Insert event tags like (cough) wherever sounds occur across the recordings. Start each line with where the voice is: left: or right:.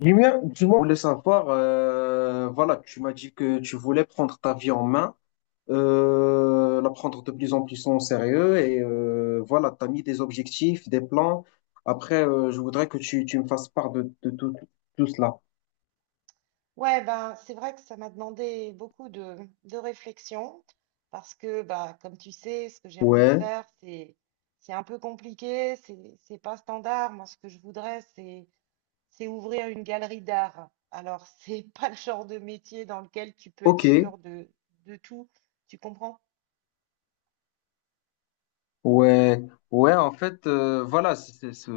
left: Julien, dis-moi, je voulais savoir, voilà, tu m'as dit que tu voulais prendre ta vie en main, la prendre de plus en plus en sérieux et voilà, tu as mis des objectifs, des plans. Après, je voudrais que tu me fasses part de tout, tout cela.
right: Ouais, ben, c'est vrai que ça m'a demandé beaucoup de réflexion parce que, bah, comme tu sais, ce que j'ai envie de
left: Ouais,
right: faire, c'est un peu compliqué, c'est pas standard. Moi, ce que je voudrais, c'est ouvrir une galerie d'art. Alors, c'est (laughs) pas le genre de métier dans lequel tu peux être
left: ok,
right: sûr de tout. Tu comprends?
left: ouais, ouais, en fait, voilà, c'est c'est- c'est-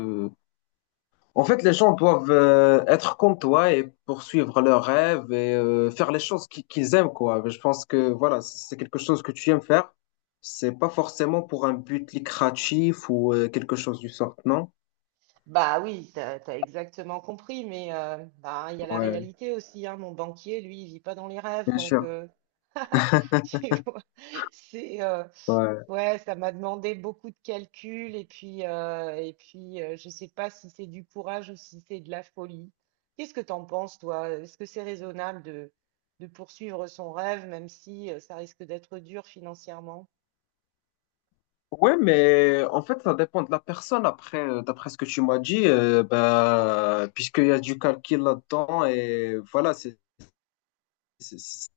left: En fait, les gens doivent être comme toi et poursuivre leurs rêves et faire les choses qu'ils aiment, quoi. Je pense que voilà, c'est quelque chose que tu aimes faire. C'est pas forcément pour un but lucratif ou quelque chose du sort, non?
right: Bah oui, t'as exactement compris, mais bah, il y a la
left: Ouais,
right: réalité aussi, hein. Mon banquier, lui, il vit pas dans les rêves,
left: bien
right: donc
left: sûr.
right: (laughs) tu vois, c'est Ouais, ça m'a demandé beaucoup de calculs et puis je sais pas si c'est du courage ou si c'est de la folie. Qu'est-ce que t'en penses, toi? Est-ce que c'est raisonnable de poursuivre son rêve, même si ça risque d'être dur financièrement?
left: Ouais, mais en fait, ça dépend de la personne. Après, d'après ce que tu m'as dit, bah, puisqu'il y a du calcul là-dedans et voilà, c'est-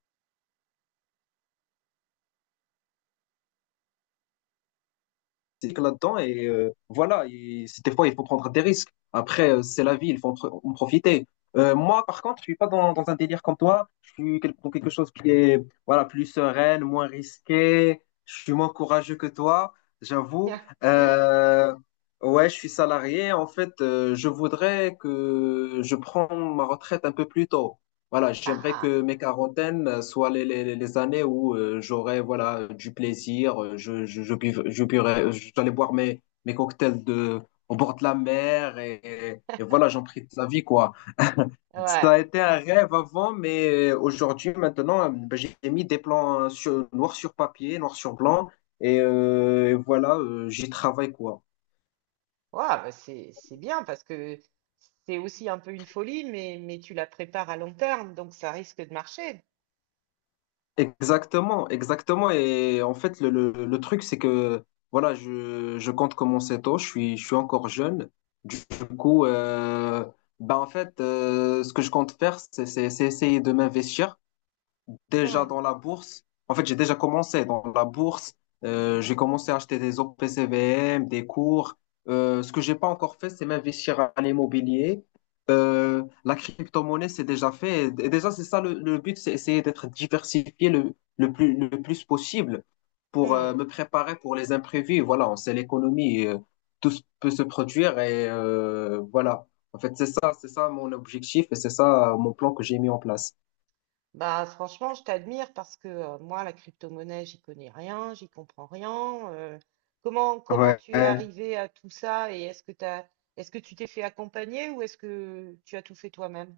left: s'éclate là-dedans et voilà, des fois, il faut prendre des risques. Après, c'est la vie, il faut en profiter. Moi, par contre, je suis pas dans un délire comme toi. Je suis dans quelque chose qui est voilà, plus sereine, moins risqué. Je suis moins courageux que toi, j'avoue.
right: (laughs)
left: Euh, ouais, je suis salarié. En fait, je voudrais que je prenne ma retraite un peu plus tôt. Voilà, j'aimerais
right: Ah,
left: que mes quarantaines soient les années où j'aurais voilà du plaisir, je buv- je buirais- j'allais boire mes cocktails de au bord de la mer et voilà, j'en prie de la vie quoi.
right: ouais, ouais,
left: Ça a été un rêve avant, mais aujourd'hui maintenant, ben, j'ai mis des plans sur, noir sur papier, noir sur blanc et voilà, j'y travaille quoi.
right: bah c'est bien parce que c'est aussi un peu une folie, mais tu la prépares à long terme, donc ça risque de marcher.
left: Exactement, exactement. Et en fait, le truc, c'est que voilà, je compte commencer tôt, je suis encore jeune. Du coup, bah en fait, ce que je compte faire, c'est essayer de m'investir déjà
right: Hmm,
left: dans la bourse. En fait, j'ai déjà commencé dans la bourse. J'ai commencé à acheter des OPCVM, des cours. Ce que j'ai pas encore fait, c'est m'investir à l'immobilier. La crypto-monnaie, c'est déjà fait. Et déjà, c'est ça le but, c'est essayer d'être diversifié le plus possible pour
right: hmm.
left: me préparer pour les imprévus. Voilà, on sait l'économie, peut se produire et voilà. En fait, c'est ça mon objectif et c'est ça mon plan que j'ai mis en place.
right: Bah, franchement, je t'admire parce que moi, la crypto-monnaie, j'y connais rien, j'y comprends rien. Comment, comment
left: Ouais.
right: tu es arrivé à tout ça et est-ce que t'as, est-ce que tu t'es fait accompagner ou est-ce que tu as tout fait toi-même?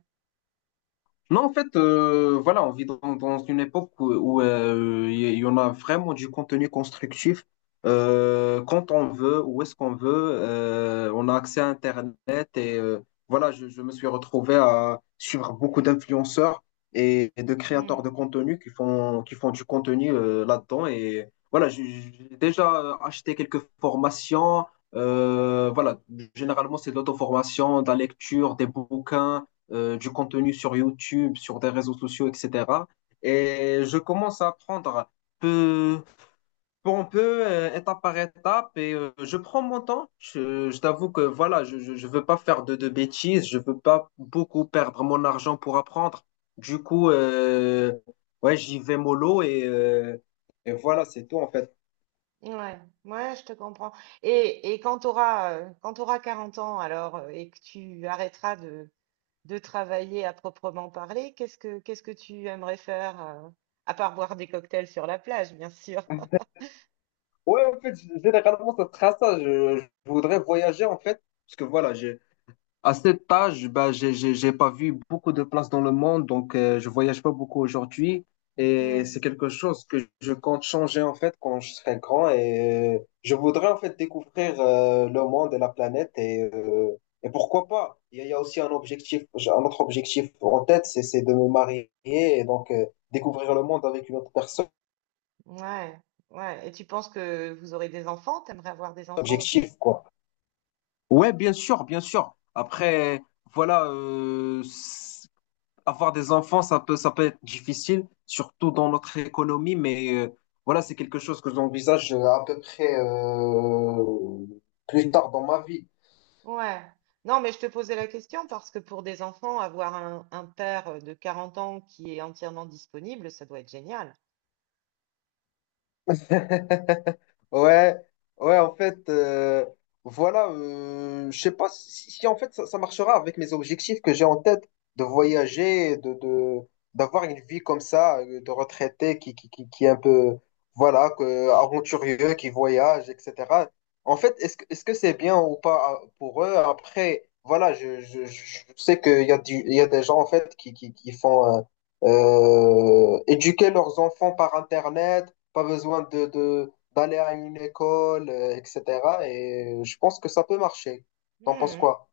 left: Non, en fait, voilà, on vit dans, dans une époque où, où, il y, en a vraiment du contenu constructif quand on veut, où est-ce qu'on veut. On a accès à Internet et voilà, je me suis retrouvé à suivre beaucoup d'influenceurs et de créateurs de
right: Hmm.
left: contenu qui font du contenu là-dedans. Et voilà, j'ai déjà acheté quelques formations. Voilà, généralement, c'est de l'auto-formation, de la lecture, des bouquins du contenu sur YouTube, sur des réseaux sociaux, etc. Et je commence à apprendre peu pour peu, étape par étape, et je prends mon temps. Je t'avoue que voilà, je ne veux pas faire de bêtises, je veux pas beaucoup perdre mon argent pour apprendre. Du coup, ouais, j'y vais mollo et voilà, c'est tout en fait.
right: Ouais, ouais, je te comprends. Et quand tu auras, quand tu 40 ans alors et que tu arrêteras de travailler à proprement parler, qu'est-ce que tu aimerais faire, à part boire des cocktails sur la plage, bien sûr?
left: Ouais, en fait, généralement, ça sera ça. Je voudrais voyager en fait, parce que voilà, à cet âge, bah, j'ai pas vu beaucoup de places dans le monde, donc je voyage pas beaucoup aujourd'hui. Et c'est quelque chose que je compte changer en fait quand je serai grand. Et je voudrais en fait découvrir le monde et la planète. Et pourquoi pas? Il y a aussi un objectif, j'ai un autre objectif en tête, c'est de me marier et donc découvrir le monde avec une autre personne.
right: Ouais, ouais. Et tu penses que vous aurez des enfants? T'aimerais avoir des enfants aussi?
left: Objectif, quoi. Ouais, bien sûr, bien sûr. Après, voilà, avoir des enfants, ça peut être difficile, surtout dans notre économie, mais voilà, c'est quelque chose que j'envisage à peu près plus tard dans ma vie.
right: Ouais. Non, mais je te posais la question parce que pour des enfants, avoir un père de 40 ans qui est entièrement disponible, ça doit être génial.
left: (laughs) Ouais, ouais, en fait, voilà, je sais pas si, en fait ça marchera avec mes objectifs que j'ai en tête de voyager, d'avoir une vie comme ça, de retraité qui est un peu, voilà, que, aventurieux, qui voyage, etc. En fait, est-ce que c'est bien ou pas pour eux? Après, voilà, je sais qu'il y a du, il y a des gens en fait qui font éduquer leurs enfants par Internet, pas besoin d'aller à une école, etc. Et je pense que ça peut marcher. T'en penses
right: Mhm.
left: quoi?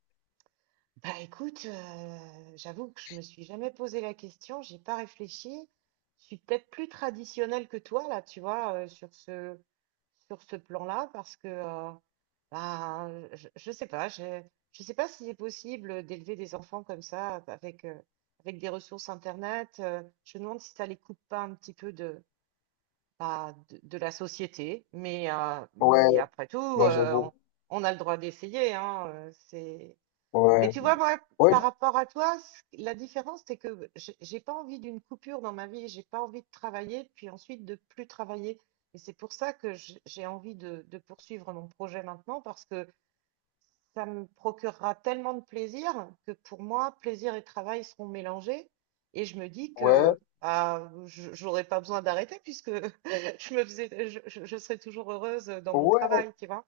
right: Bah écoute, j'avoue que je me suis jamais posé la question, j'ai pas réfléchi. Je suis peut-être plus traditionnelle que toi là, tu vois, sur ce plan-là, parce que bah je sais pas si c'est possible d'élever des enfants comme ça avec avec des ressources internet. Je me demande si ça les coupe pas un petit peu de bah, de la société,
left: Ouais,
right: mais après tout,
left: ouais, j'avoue.
right: on a le droit d'essayer, hein. C'est mais
left: Ouais,
right: tu vois, moi,
left: ouais,
right: par rapport à toi, la différence, c'est que j'ai pas envie d'une coupure dans ma vie, j'ai pas envie de travailler, puis ensuite de plus travailler. Et c'est pour ça que j'ai envie de poursuivre mon projet maintenant, parce que ça me procurera tellement de plaisir que pour moi, plaisir et travail seront mélangés. Et je me dis
left: ouais,
right: que bah, j'aurais pas besoin d'arrêter puisque (laughs) je me faisais, je serais toujours heureuse dans mon
left: ouais,
right: travail, tu vois.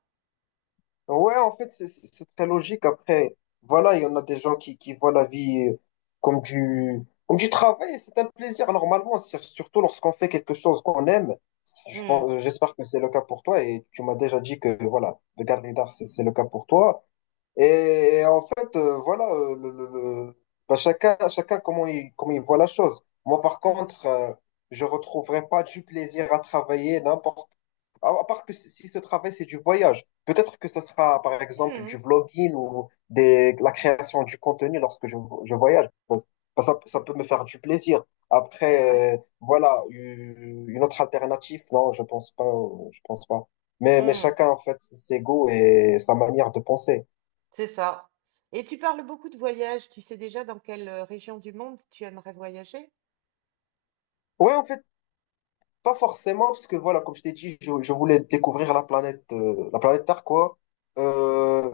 left: ouais, en fait, c'est très logique. Après, voilà, il y en a des gens qui voient la vie comme du, comme du travail et c'est un plaisir, normalement, surtout lorsqu'on fait quelque chose qu'on aime.
right: Hmm.
left: J'espère que c'est le cas pour toi et tu m'as déjà dit que, voilà, le garde c'est le cas pour toi. Et en fait, voilà, le- bah, chacun, chacun comment comment il voit la chose. Moi, par
right: Hmm.
left: contre, je retrouverai pas du plaisir à travailler n'importe. À part que si ce travail, c'est du voyage. Peut-être que ce sera, par exemple,
right: Hmm.
left: du vlogging ou des, la création du contenu lorsque je voyage. Bah, ça peut me faire du plaisir.
right: Ouais.
left: Après, voilà, une autre alternative, non, je pense pas, je pense pas. Mais
right: Hmm.
left: chacun, en fait, ses goûts et sa manière de penser.
right: C'est ça. Et tu parles beaucoup de voyages. Tu sais déjà dans quelle région du monde tu aimerais voyager?
left: Ouais, en fait, pas forcément, parce que voilà, comme je t'ai dit, je voulais découvrir la planète Terre, quoi. Euh,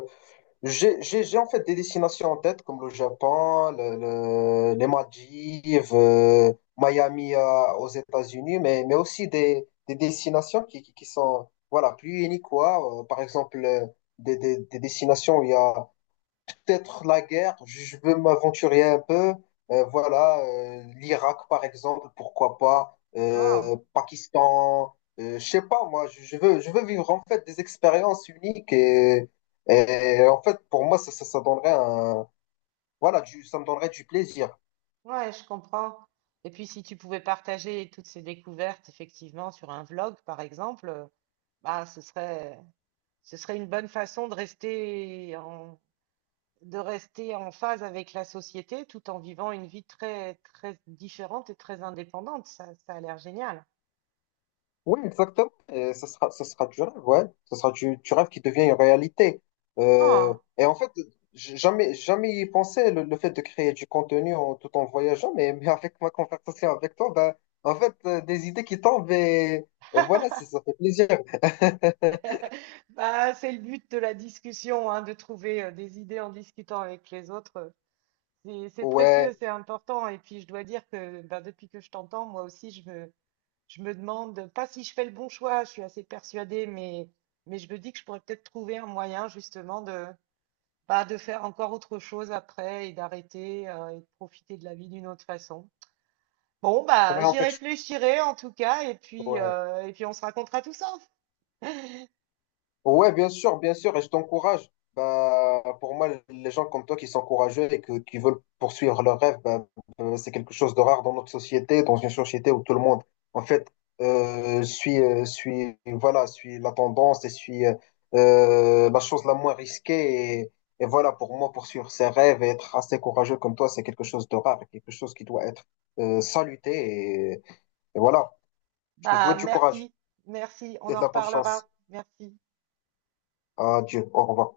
left: j'ai en fait des destinations en tête, comme le Japon, les Maldives, Miami, aux États-Unis, mais aussi des destinations qui sont voilà, plus uniques, quoi. Par exemple, des destinations où il y a peut-être la guerre, je veux m'aventurer un peu. Voilà, l'Irak par exemple, pourquoi pas,
right: Ah,
left: Pakistan, je sais pas, moi, je veux vivre en fait des expériences uniques et en fait, pour moi, ça donnerait un, voilà, du, ça me donnerait du plaisir.
right: ouais, je comprends. Et puis, si tu pouvais partager toutes ces découvertes, effectivement, sur un vlog, par exemple, bah, ce serait une bonne façon de rester en phase avec la société tout en vivant une vie très, très différente et très indépendante. Ça a l'air génial.
left: Oui, exactement. Et ce sera du rêve, ouais. Ce sera du rêve qui devient une réalité.
right: Ah,
left: Et en fait, jamais, jamais y penser le fait de créer du contenu en, tout en voyageant, mais avec ma conversation avec toi, ben, en fait, des idées qui tombent et voilà, ça fait plaisir. (laughs)
right: bah, c'est le but de la discussion, hein, de trouver des idées en discutant avec les autres. C'est précieux,
left: Ouais,
right: c'est important. Et puis, je dois dire que ben, depuis que je t'entends, moi aussi, je me demande, pas si je fais le bon choix, je suis assez persuadée, mais je me dis que je pourrais peut-être trouver un moyen justement de, bah, de faire encore autre chose après et d'arrêter et de profiter de la vie d'une autre façon. Bon, bah,
left: ouais, en
right: j'y
left: fait,
right: réfléchirai en tout cas,
left: ouais.
right: et puis on se racontera tout ça. (laughs)
left: Ouais, bien sûr, et je t'encourage. Bah, pour moi, les gens comme toi qui sont courageux qui veulent poursuivre leurs rêves, bah, c'est quelque chose de rare dans notre société, dans une société où tout le monde, en fait, suit, voilà, suit la tendance et suit la chose la moins risquée. Et voilà, pour moi, poursuivre ses rêves et être assez courageux comme toi, c'est quelque chose de rare, et quelque chose qui doit être saluté. Et, et voilà, je te
right: Bah,
left: souhaite du courage
right: merci, merci,
left: et
right: on
left: de
right: en
left: la bonne chance.
right: reparlera. Merci.
left: Adieu, au revoir.